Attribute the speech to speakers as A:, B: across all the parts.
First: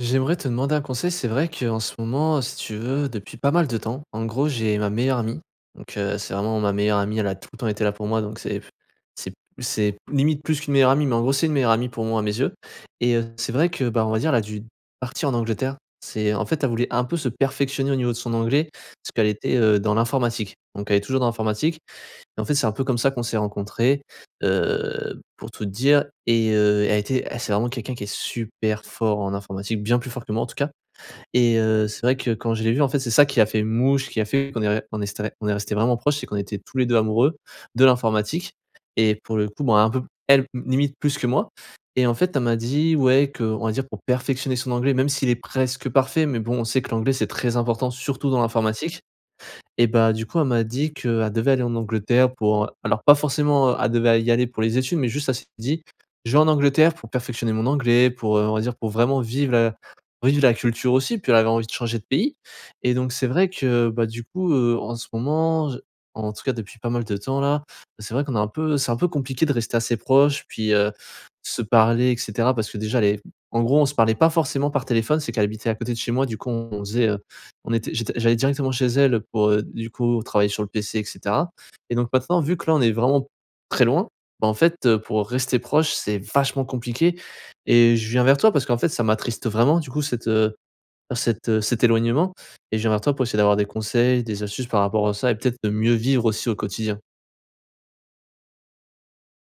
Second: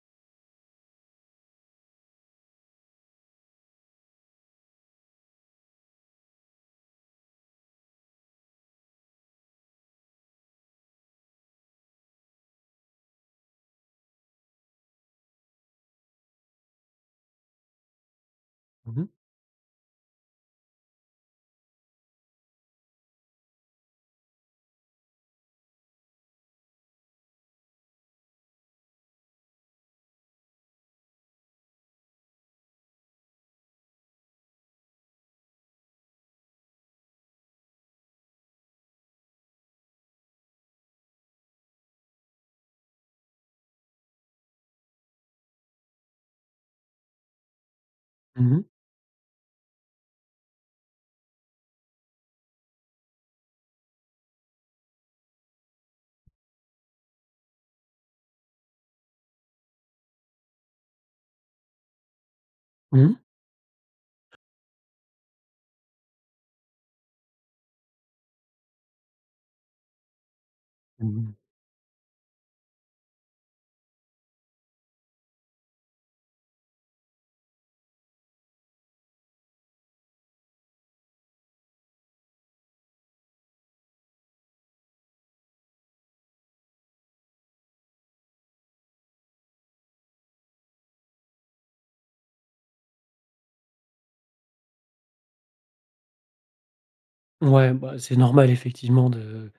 A: J'aimerais te demander un conseil c'est vrai qu'en ce moment, heu, si tu veux depuis pas mal de temps en gros j'ai ma meilleure amie donc, heu, c'est vraiment ma meilleure amie. Elle a tout le temps été là pour moi donc c'est f c'est p c'est limite plus qu'une meilleure amie mais, en gros, c'est une meilleure amie pour moi, à mes yeux. Et, heu c'est vrai que, bah, on va dire, elle a dû partir en Angleterre c'est en fait elle voulait un peu se perfectionner au niveau de son anglais
B: Mmh mh.
A: parce qu'elle était, heu, dans l'informatique. Donc elle est toujours dans l'informatique et en fait c'est un peu comme ça qu'on s'est rencontré, heu, pour tout te dire, et heu, elle était elle c'est vraiment quelqu'un qui est super fort en informatique, bien plus fort que moi, en tout cas. Et heu, c'est vrai que quand je l'ai vu, en fait, c'est ça qui a fait mouche, qui a fait qu'on est on ré on est on est resté vraiment proche, c'est qu'on était tous les 2 amoureux, de l'informatique et pour le coup bon, un peu p elle m limite plus que moi. Et en fait, elle m'a dit: «Ouais» qu'on va dire, pour perfectionner son anglais, même s'il est presque parfait mais bon, on sait que l'anglais c'est très important, surtout dans
B: Mmh mh.
A: l'informatique. Et bah, du coup, elle m'a dit qu'elle devait aller en Angleterre pour, heu alors pas forcément, heu elle devait y aller pour les études mais juste elle s'est dit: «Je vais en Angleterre pour perfectionner mon anglais pour, heu on va dire pour vraiment vivre la vivre la culture aussi». Puis elle avait envie de changer de pays. Et
B: Mmh
A: donc
B: mh.
A: c'est vrai que, bah, du coup, heu, en ce moment je en tout cas, depuis pas mal de temps là, bah, c'est vrai qu'on a un peu c'est un peu compliqué de rester assez proche puis, heu,
B: Mmh mh.
A: se parler et cetera, parce que, déjà elle est en gros on se parlait pas forcément par téléphone. C'est qu'elle habitait à côté de chez moi, du coup, on faisait, heu, on était j'étais j'allais directement chez elle, heu, pour, heu du coup travailler sur le PC et cetera. Et donc, maintenant, vu que là, on est vraiment très loin, bah, en fait, heu, pour rester proche c'est vachement compliqué et je viens vers toi, parce qu'en fait, ça m'attriste vraiment du coup cet, heu cet, heu cet éloignement et je viens vers toi pour essayer d'avoir des conseils, des astuces par rapport à ça et peut-être de mieux vivre aussi, au quotidien.
B: Ouais, bah, c'est normal effectivement de,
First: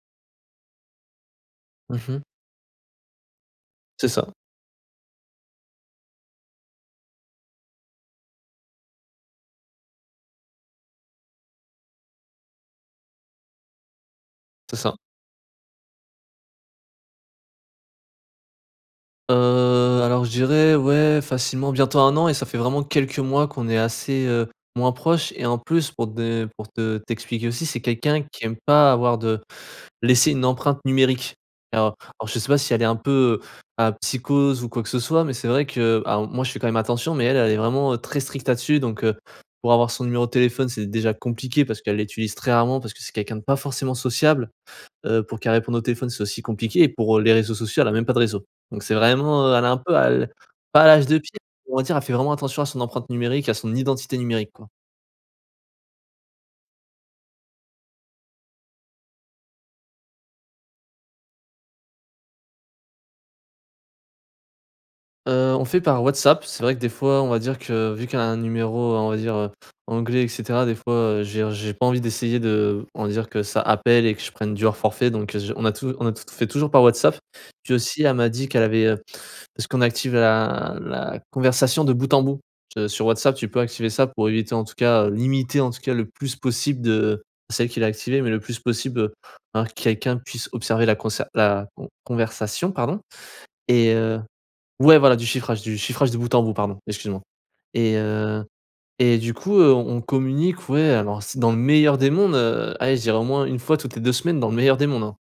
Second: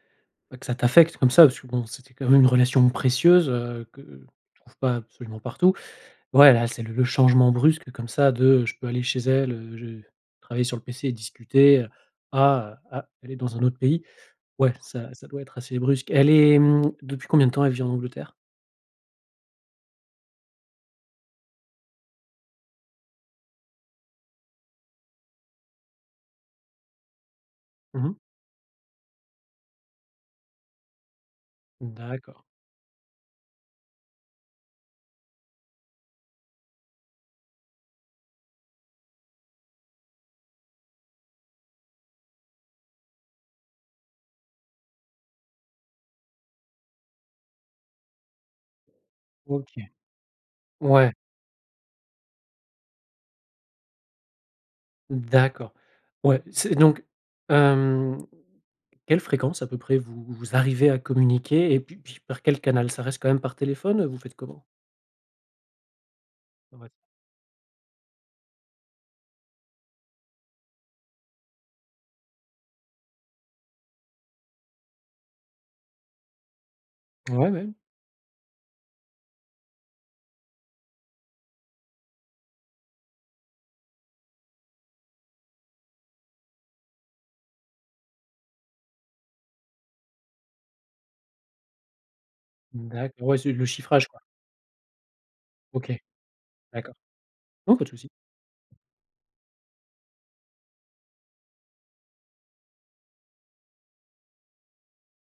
B: bah, que ça t'affecte comme ça parce que bon,
A: Mmh
B: c'était
A: mh.
B: quand même une relation précieuse, heu, que
A: C'est ça.
B: tu trouves pas absolument partout. Ouais, là, c'est le le changement brusque comme ça de, heu: «Je peux aller chez elle, heu, je vais travailler sur le PC et discuter», heu, à, heu: «Ah, elle est dans un autre pays», ouais
A: C'est ça.
B: ça ça doit être assez brusque. Elle est, mmh, depuis combien de temps elle vit en Angleterre?
A: Heu, alors je dirais ouais facilement bientôt 1 an et ça fait vraiment quelques mois qu'on est assez, heu, moins proches et en plus pour te de, heu, pour te t'expliquer aussi, c'est
B: Mmh mh.
A: quelqu'un qui aime pas avoir de laisser une empreinte numérique. Alors alors je
B: D'accord.
A: sais pas si elle est un peu, heu, à psychose ou quoi que ce soit, mais c'est vrai que alors moi je fais quand même attention, mais elle, elle est vraiment, heu, très stricte là-dessus. Donc, heu, pour avoir son numéro de téléphone, c'est déjà compliqué parce qu'elle l'utilise très rarement parce que c'est quelqu'un de pas forcément sociable. Heu, pour qu'elle réponde au téléphone, c'est aussi compliqué et pour, heu, les réseaux sociaux, elle a même pas de réseaux. Donc c'est vraiment, heu, elle est
B: OK.
A: un peu à l pas à l'âge
B: Ouais.
A: de pierre, on va dire elle fait vraiment attention à son empreinte numérique, à son identité numérique quoi.
B: D'accord. Ouais, c'est donc hem, quelle fréquence à peu près vous, vous arrivez à communiquer? Et puis puis par quel canal? Ça reste quand même par téléphone? Heu, vous faites comment?
A: Heu, on fait par WhatsApp, c'est vrai que des
B: Ouais.
A: fois, on va dire que vu qu'elle a un numéro, on va dire, heu, anglais et cetera des fois, heu, je veux dire j'ai pas envie d'essayer de on va dire que ça appelle et que je prenne du hors forfait donc, heu, je on a tout on a tout t fait toujours par WhatsApp.
B: Ouais, ouais.
A: Puis aussi elle m'a dit qu'elle avait, heu, parce qu'on active la la conversation de bout en bout. Se sur WhatsApp tu peux activer ça pour éviter en tout cas, heu, limiter en tout cas le plus possible de c'est elle qui l'a activée, mais le plus possible, heu, un quelqu'un puisse observer la conser la con conversation
B: Mmh
A: pardon.
B: d'acc ouais c'est le
A: Et
B: chiffrage
A: heu,
B: quoi.
A: ouais voilà du chiffrage du
B: OK.
A: chiffrage de bout en bout pardon
B: D'accord.
A: excuse-moi.
B: Non pas de
A: Et
B: soucis.
A: heu, et du coup, heu, on on communique ouais alors c dans le meilleur des mondes, heu, aller, je dirais au moins 1 fois toutes les 2 semaines dans le meilleur des mondes, hein.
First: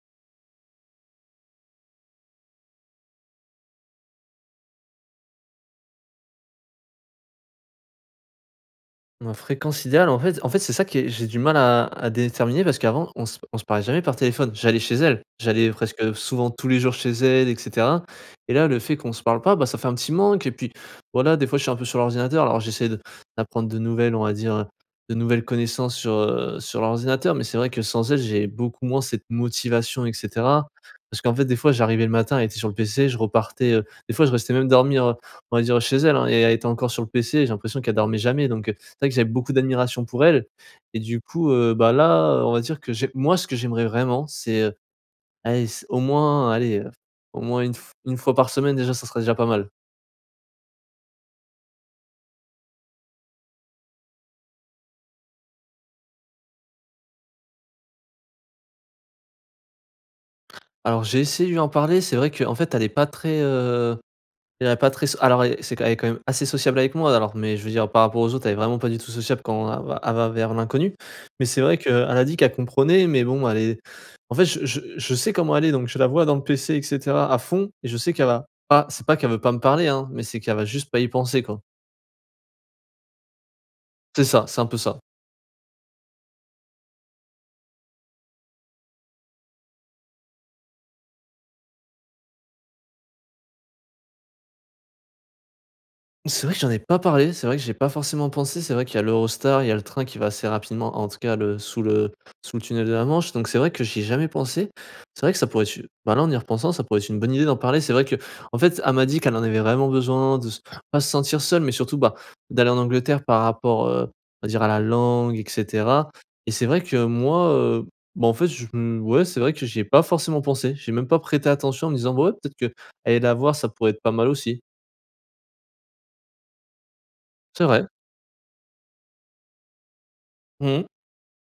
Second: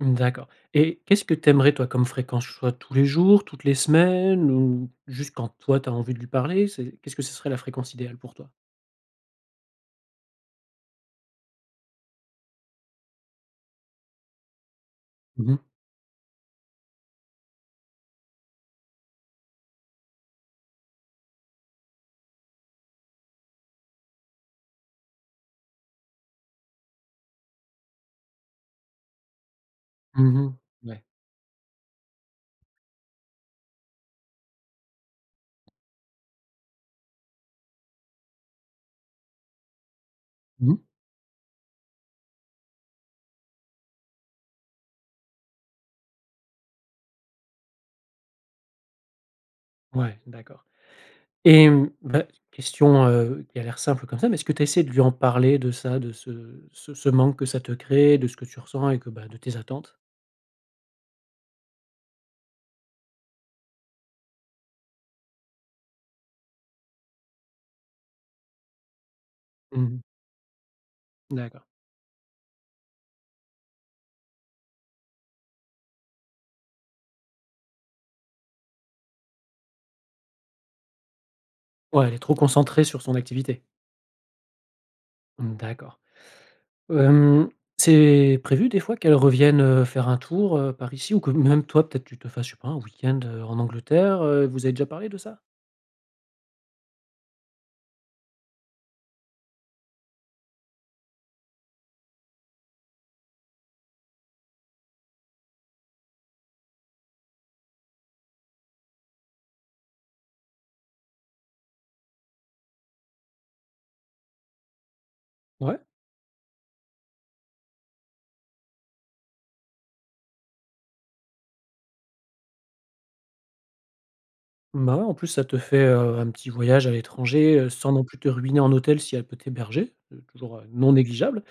B: Mmh, d'accord et qu'est-ce que tu aimerais toi comme fréquence? Soit tous les jours? Toutes les semaines? Ou juste quand toi, tu as envie de lui parler? C'est qu'est ce que ce serait la fréquence idéale pour toi?
A: Ma fréquence idéale en fait en fait, c'est ça qui est j'ai du mal à à déterminer parce qu'avant on se p on se parlait jamais par téléphone, j'allais chez elle.
B: Mmh mh.
A: J'allais presque souvent tous les jours chez elle et cetera. Et là le fait qu'on se parle pas, bah, ça fait un petit manque et puis voilà des fois, je suis un peu sur l'ordinateur alors j'essaie de d'apprendre de nouvelles, on va dire, heu, de nouvelles connaissances sur, heu, sur l'ordinateur, mais c'est vrai que sans elle, j'ai beaucoup moins cette motivation et
B: Mmh mh.
A: cetera.
B: Ouais.
A: Parce qu'en fait des fois, j'arrivais le matin, elle était sur le PC, je repartais, heu, des fois, je restais même dormir, heu, on va dire chez elle, hein et elle était encore sur le PC. J'ai l'impression qu'elle dormait jamais. Donc, heu, c'est vrai que j'avais beaucoup d'admiration pour elle
B: Mmh.
A: et du coup, heu, bah, là, on va dire que j'ai moi ce que j'aimerais vraiment, c'est, heu, allez s au moins allez, heu, au moins une f une fois par semaine déjà ça serait déjà pas mal.
B: Ouais, d'accord et mmh. Bah, question, heu, qui a l'air simple comme ça mais, est ce que tu as essayé de lui en parler de ça, de ce ce ce manque que ça te crée, de ce que tu ressens et que bah de tes attentes?
A: Alors j'ai essayé de lui en parler, c'est vrai qu'en fait elle est pas très, heu, elle est pas très s alors et c'est q elle est quand même assez sociable avec moi alors, mais je veux dire par rapport aux autres, elle est vraiment pas du tout sociable quand
B: Mmh
A: elle va
B: mh.
A: elle va vers l'inconnu. Mais c'est
B: D'accord.
A: vrai qu'elle a dit qu'elle comprenait, mais bon elle est en fait je je je sais comment elle est donc je la vois dans le PC et cetera à fond. Et je sais qu'elle va pas c'est pas qu'elle veut pas me parler, hein, mais c'est qu'elle va juste pas y penser quoi.
B: Ouais elle est trop concentrée sur son activité.
A: C'est ça, c'est un peu ça.
B: Mmh d'accord. Hem, c'est prévu des fois qu'elle revienne, heu, faire un tour, heu, par ici? Ou que même toi peut-être, tu te fasses, je sais pas un week-end, heu, en Angleterre, heu, vous avez déjà parlé de ça?
A: C'est vrai que j'en ai pas parlé, c'est vrai que j'ai pas forcément pensé, c'est vrai qu'il y a l'Eurostar, il y a le train qui va assez rapidement en tout cas le sous le sous le tunnel de la Manche, donc c'est vrai que j'y ai jamais pensé. C'est vrai que ça pourrait être une, bah, là en y repensant ça pourrait être une bonne idée d'en parler. C'est vrai qu'en fait elle m'a dit qu'elle en avait vraiment besoin de se pas se sentir seule, mais surtout, bah, d'aller en Angleterre par rapport, heu, on va dire à la langue et
B: Ouais.
A: cetera. Et c'est vrai que moi, heu, bon en fait je ouais c'est vrai que j'y ai pas forcément pensé, j'ai même pas prêté attention en me disant ouais peut-être qu'aller la voir ça pourrait être pas mal aussi.
B: Bah, ouais. En plus ça te fait, heu, un petit voyage à l'étranger,
A: C'est
B: heu,
A: vrai.
B: sans non plus te ruiner en hôtel si elle peut t'héberger. C'est toujours, heu,
A: Mmh.
B: non négligeable.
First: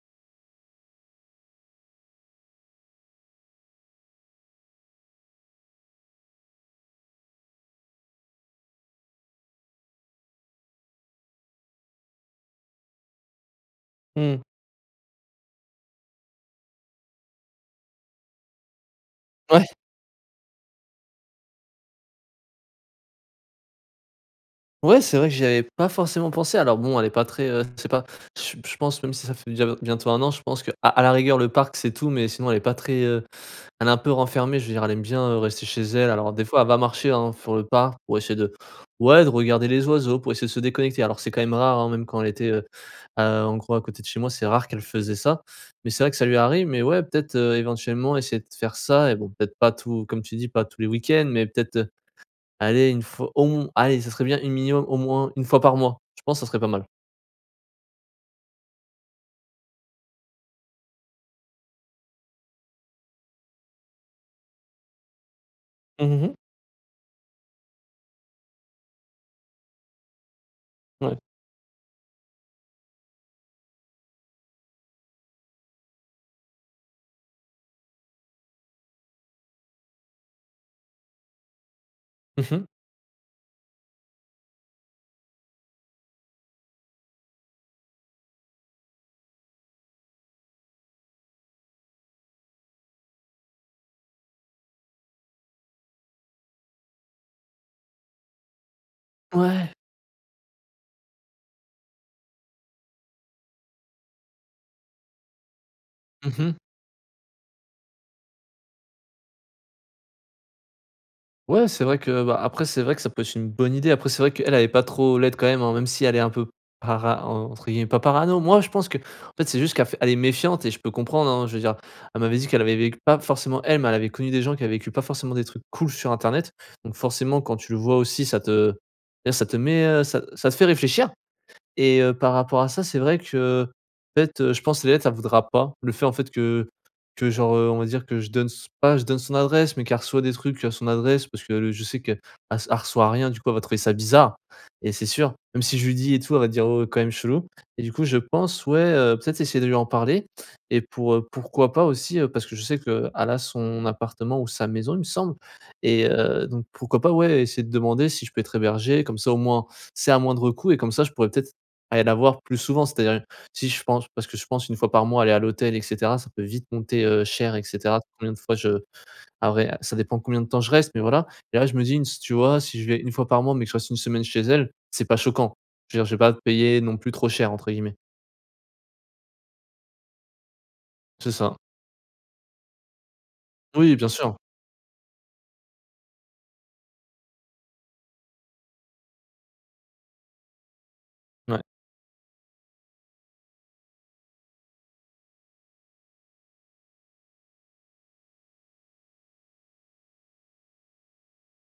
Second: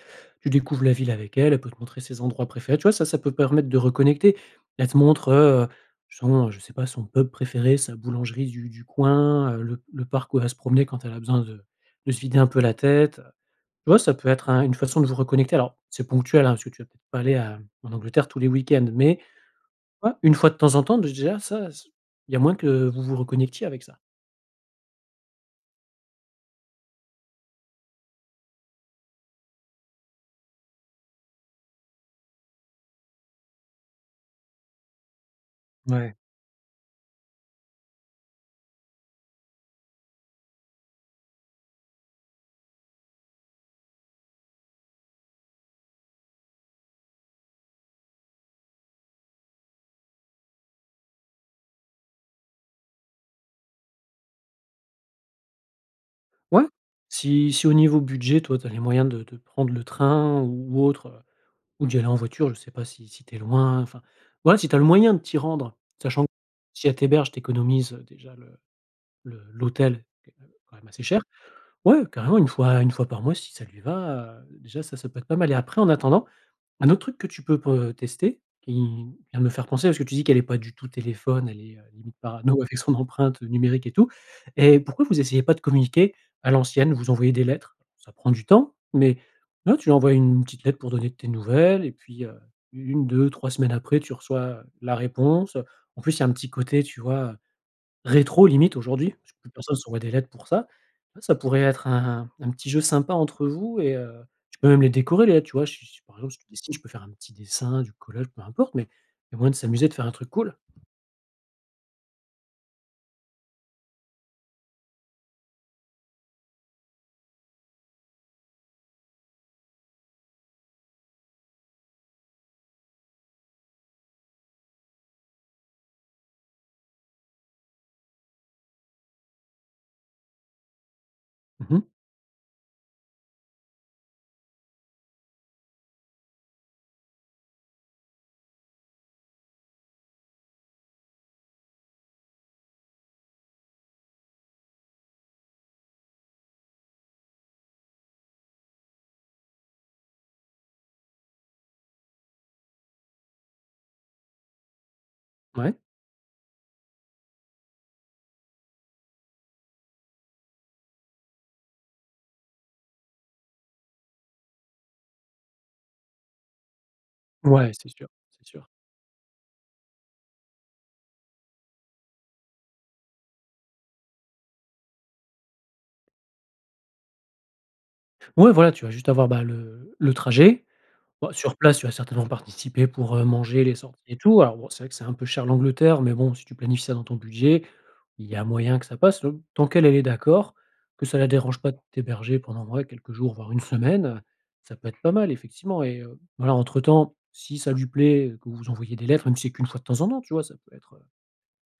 B: Tu découvres la ville avec elle, elle peut te montrer ses endroits préférés, tu vois? Ça, ça peut permettre de reconnecter. Elle te montre, heu, justement je sais pas, son pub préféré, sa boulangerie du du coin, heu, le le parc où elle va se promener quand elle a besoin de de se vider un peu la tête. Ouais ça peut
A: Mmh.
B: être un une façon de vous reconnecter. Alors c'est ponctuel, hein, parce que tu vas peut-être pas aller à en Angleterre tous les week-ends. Mais,
A: Ouais.
B: ouais, 1 fois de temps en temps de j déjà ça s il y a moyen que vous vous reconnectiez avec ça.
A: Ouais, c'est vrai que j'y avais pas forcément pensé. Alors bon, elle est pas très, heu, je sais pas je je pense même si ça fait déjà b bientôt 1 an, je pense qu'à à la rigueur, le parc, c'est tout, mais sinon elle est pas très, heu, elle est un peu renfermée, je veux dire elle aime bien, heu, rester chez elle.
B: Mouais.
A: Alors des fois, elle va marcher, hein, fur le parc pour essayer de ouais de regarder les oiseaux, pour essayer de se déconnecter. Alors c'est quand même rare, hein, même quand elle était, heu, heu, en gros à côté de chez moi, c'est rare qu'elle faisait ça. Mais c'est vrai que ça lui arrive, mais ouais peut-être, heu, éventuellement essayer de faire ça et bon peut-être pas tout comme tu dis pas tous les week-ends. Mais peut-être, heu, allez une f au m allez ça serait bien une, minimum au moins 1 fois par mois, je pense ça serait
B: Ouais
A: pas mal.
B: si si au niveau budget toi, tu as les moyens de de prendre le train ou autre, heu, ou d'y aller en voiture, je sais pas si si tu es loin. Enfin, ouais, si tu as le moyen de t'y rendre,
A: Mmh,
B: sachant
A: mh.
B: si elle t'héberges, tu économises, heu, déjà le le l'hôtel qui est quand, heu, quand même assez
A: Ouais.
B: cher. Ouais, carrément. 1 fois 1 fois par mois si ça lui va, heu. Déjà, ça ça peut être pas mal et après en attendant, un autre truc que tu peux pour tester, tu viens de me faire penser parce que tu dis qu'elle est pas du tout téléphone, elle est, heu, limite
A: Mmh
B: parano
A: mh.
B: avec son empreinte, heu, numérique et tout et pourquoi vous essayez pas de communiquer à l'ancienne? Vous envoyez des lettres, ça prend du temps mais ouais, tu lui envoies une petite lettre pour donner tes nouvelles et puis, heu, 1-2-3 semaines après tu reçois, heu, la réponse, heu. En plus il y a un petit côté tu vois, heu, rétro limite aujourd'hui. Parce que plus
A: Ouais.
B: personne s'envoie des lettres pour ça. Ouais, ça pourrait être un un petit jeu sympa entre vous et heu, tu peux même les décorer les lettres, tu vois? Si si par
A: Mmh
B: exemple si tu
A: mh.
B: dessines, tu peux faire un petit dessin, du collage, peu importe, mais il y a moins de s'amuser, de faire un truc cool.
A: Ouais, c'est vrai que, bah, après, c'est vrai que ça peut être une bonne idée. Après, c'est vrai qu'elle est pas trop laide quand même, hein, même si elle est un peu para en entre guillemets, pas parano. Moi, je pense qu'en fait, c'est juste qu'elle fait elle est méfiante et je peux comprendre, hein, je veux dire elle m'avait dit qu'elle avait vécu pas forcément elle, mais elle avait connu des gens qui avaient vécu pas forcément des trucs cools sur Internet. Donc, forcément, quand tu le vois aussi ça te je veux dire ça te met, heu, ça ça te fait réfléchir
B: Mmh mh.
A: et heu, par rapport à ça, c'est vrai qu'en fait, heu, je pense les lettres elle voudra pas le fait en fait que que genre, heu, on va dire que je donne s pas je donne son adresse, mais qu'elle reçoit des trucs à son adresse parce qu'elle, heu, je sais qu'elle elle reçoit rien. Du coup, elle va trouver ça bizarre et c'est sûr. Même si je lui dis et tout elle va dire: «Oh quand même chelou» et du coup, je pense, ouais, heu, peut-être essayer de lui en parler et pour, heu, pourquoi pas aussi, heu, parce que je sais qu'elle a son appartement ou sa maison, il me semble
B: Ouais.
A: et heu, donc pourquoi pas ouais, essayer de demander si je peux être hébergé comme ça au moins c'est à moindre coût et comme ça, je pourrais peut-être aller la voir plus souvent. C'est-à-dire si, je pense, parce que je pense 1 fois par mois aller à l'hôtel et cetera ça peut vite monter, heu, cher et
B: Ouais, c'est
A: cetera
B: sûr,
A: combien de
B: c'est
A: fois
B: sûr.
A: je après, heu, ça dépend combien de temps, je reste, mais voilà et là, je me dis une s tu vois? Si je vais 1 fois par mois, mais que je reste une semaine chez elle, c'est pas choquant. Je veux dire, je vais pas payer non plus trop cher entre guillemets.
B: Ouais, voilà, tu vas juste avoir, bah, le le trajet. Bah,
A: C'est ça.
B: sur place, tu vas certainement participer pour, heu, manger les
A: Oui
B: sorties
A: bien
B: et
A: sûr.
B: tout. Alors, bon, c'est vrai que c'est un peu cher l'Angleterre mais bon, si tu planifies ça dans ton budget, il y a moyen que ça passe l tant qu'elle, elle est d'accord, que ça la dérange
A: Ouais.
B: pas de t'héberger pendant ouais, quelques jours voire 1 semaine, heu. Ça peut être pas mal effectivement et heu, voilà entre temps si ça lui plaît et que vous envoyez des lettres même si qu'1 fois de temps en temps, tu vois? Ça peut être, heu,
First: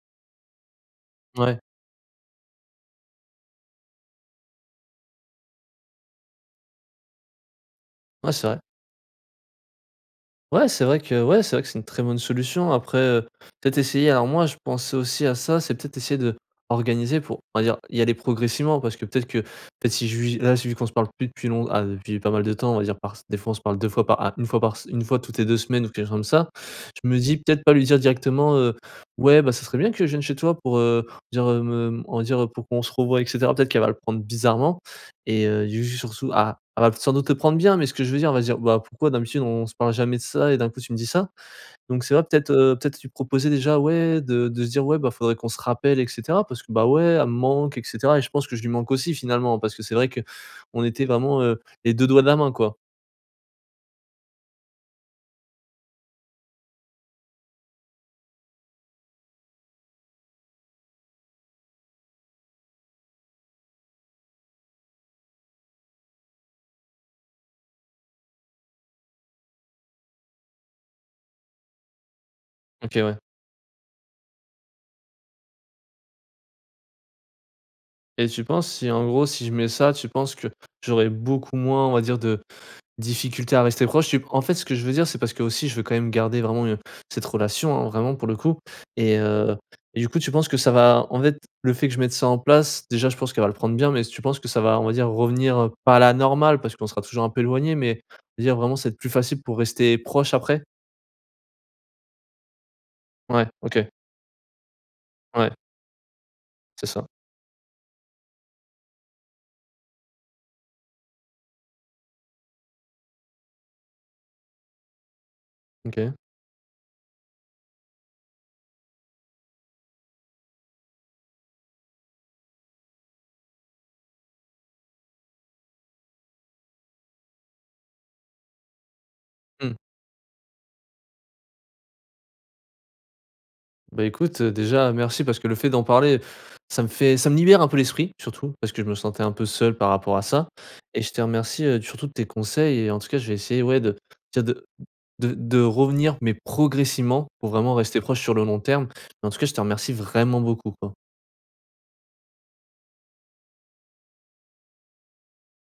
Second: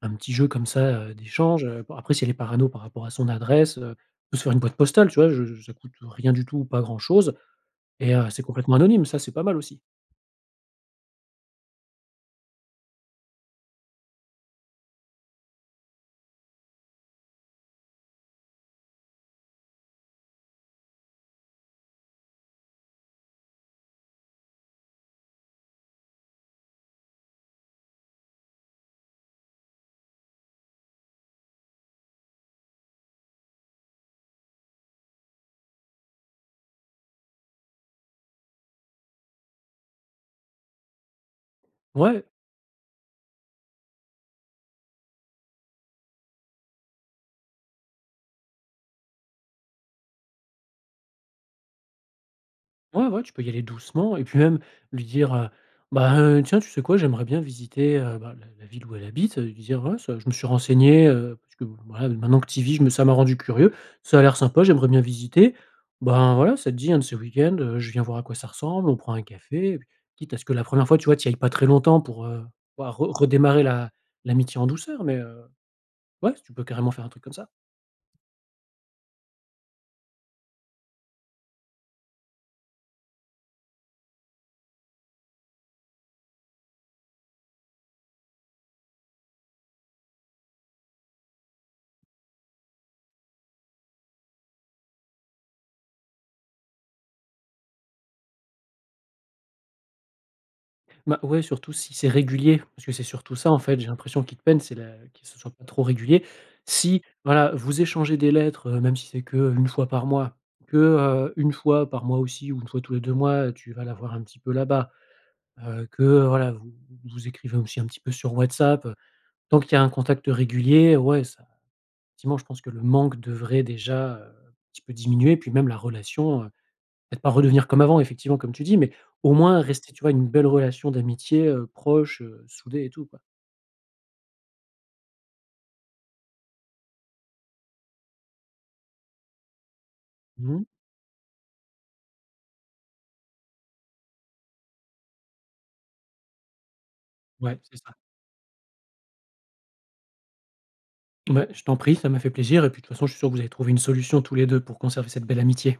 B: un petit jeu comme ça, heu,
A: Ouais.
B: d'échange, heu. Bah, après, si elle est parano par rapport à son adresse, heu, on peut se faire une boîte postale, tu vois? Je je ça coûte, heu, rien du tout ou pas grand-chose et heu,
A: Ouais
B: c'est
A: c'est vrai.
B: complètement anonyme ça, c'est pas mal aussi.
A: Ouais, c'est vrai que ouais, c'est vrai que c'est une très bonne solution. Après, heu, peut-être essayer alors moi je pensais aussi à ça, c'est peut-être essayer de d'organiser pour on va dire y aller progressivement. Parce que peut-être qu'en fait, si je lui là vu qu'on se parle plus depuis long ah depuis pas mal de temps, on va dire par se des fois on se parle 2 fois par ah 1 fois par se 1 fois toutes les 2 semaines ou quelque chose comme ça, je me dis peut-être pas lui dire directement, heu: «Ouais, bah, ça serait bien que je vienne chez toi pour, heu, on va dire, heu, me on va dire, heu, pour qu'on se revoie et cetera». Peut-être qu'elle va le prendre bizarrement et heu, j ju surtout ah, elle va peut-être sans doute le prendre bien, mais ce que je veux dire elle va dire: «Bah, pourquoi d'habitude, on se parle jamais de ça et d'un coup, tu me dis ça?». Donc c'est vrai
B: Ouais.
A: peut-être, heu, peut-être lui proposer déjà ouais de de se dire ouais, bah, faudrait qu'on se rappelle et cetera parce que, bah, ouais elle me manque et cetera et je pense que je lui manque aussi finalement. Parce que c'est vrai qu'on était vraiment, heu, les 2 doigts de la main quoi.
B: Ouais, ouais, tu peux y aller doucement et puis même lui dire, heu: «Bah, heu, tiens, tu sais quoi? J'aimerais bien visiter, heu», bah, la la ville où elle habite, ça, heu, lui dire: «Ouais ça, je me suis renseigné, heu, parce que voilà, heu, maintenant que tu y vis, je me ça m'a rendu curieux, ça a l'air sympa, j'aimerais bien visiter. Ben voilà, ça te dit un de ce week-end, heu, je viens voir à quoi ça ressemble, on prend un café?» et puis quitte à ce que la première fois, tu vois, tu y ailles pas très longtemps pour heu,
A: OK
B: pouvoir re
A: ouais.
B: redémarrer l'a l'amitié en douceur, mais, heu, ouais s tu peux carrément faire un truc comme ça.
A: Et tu penses si, en gros, si je mets ça, tu penses que j'aurais beaucoup moins, on va dire, de difficultés à rester proche? Tu p en fait, ce que je veux dire c'est parce qu'aussi je veux quand même garder vraiment, heu, cette relation, hein, vraiment pour le coup, et heu, et du coup tu penses que ça va en fait le fait que je mette ça en place déjà je pense qu'elle va le prendre bien, mais s tu penses que ça va, on va dire, revenir, heu, pas à la normale parce qu'on sera toujours un peu éloignés, mais on va dire vraiment ça va être plus facile pour rester proche après?
B: Bah ouais, surtout si c'est régulier. Parce que c'est surtout
A: Ouais
B: ça en fait,
A: OK.
B: j'ai l'impression qui te peine. C'est la que ce soit
A: Ouais.
B: pas trop régulier.
A: C'est
B: Si
A: ça.
B: voilà vous échangez des lettres, heu, même si c'est qu'1 fois par mois, que, heu, 1 fois par mois aussi ou 1 fois tous les 2 mois, heu, tu vas la voir un petit peu là-bas, heu, que
A: OK.
B: voilà vous vous vous écrivez aussi un petit peu sur WhatsApp, heu. Tant qu'il y a un contact régulier ouais ça effectivement je pense que le manque devrait déjà, heu, un petit peu diminuer. Puis même la relation, heu, peut-être pas redevenir comme avant effectivement comme tu dis, mais au moins
A: Mmh.
B: rester, tu vois, une belle relation d'amitié, heu, proche, heu, soudée et tout quoi.
A: Bah, écoute, heu, déjà merci parce que le fait d'en parler, ça me fait ça me libère un peu l'esprit, surtout. Parce que je me sentais un peu seul par rapport à ça
B: Mmh.
A: et je te remercie, heu, surtout de tes conseils et en tout cas, je vais essayer, ouais, de je veux dire de de de revenir, mais progressivement pour
B: Ouais
A: vraiment
B: c'est ça.
A: rester proche sur le long terme. En-tout-cas, je te remercie vraiment beaucoup, quoi.
B: Beh, je t'en prie, ça m'a fait plaisir et puis de toute façon, je suis sûr que vous allez trouver une solution tous les 2 pour conserver cette belle amitié.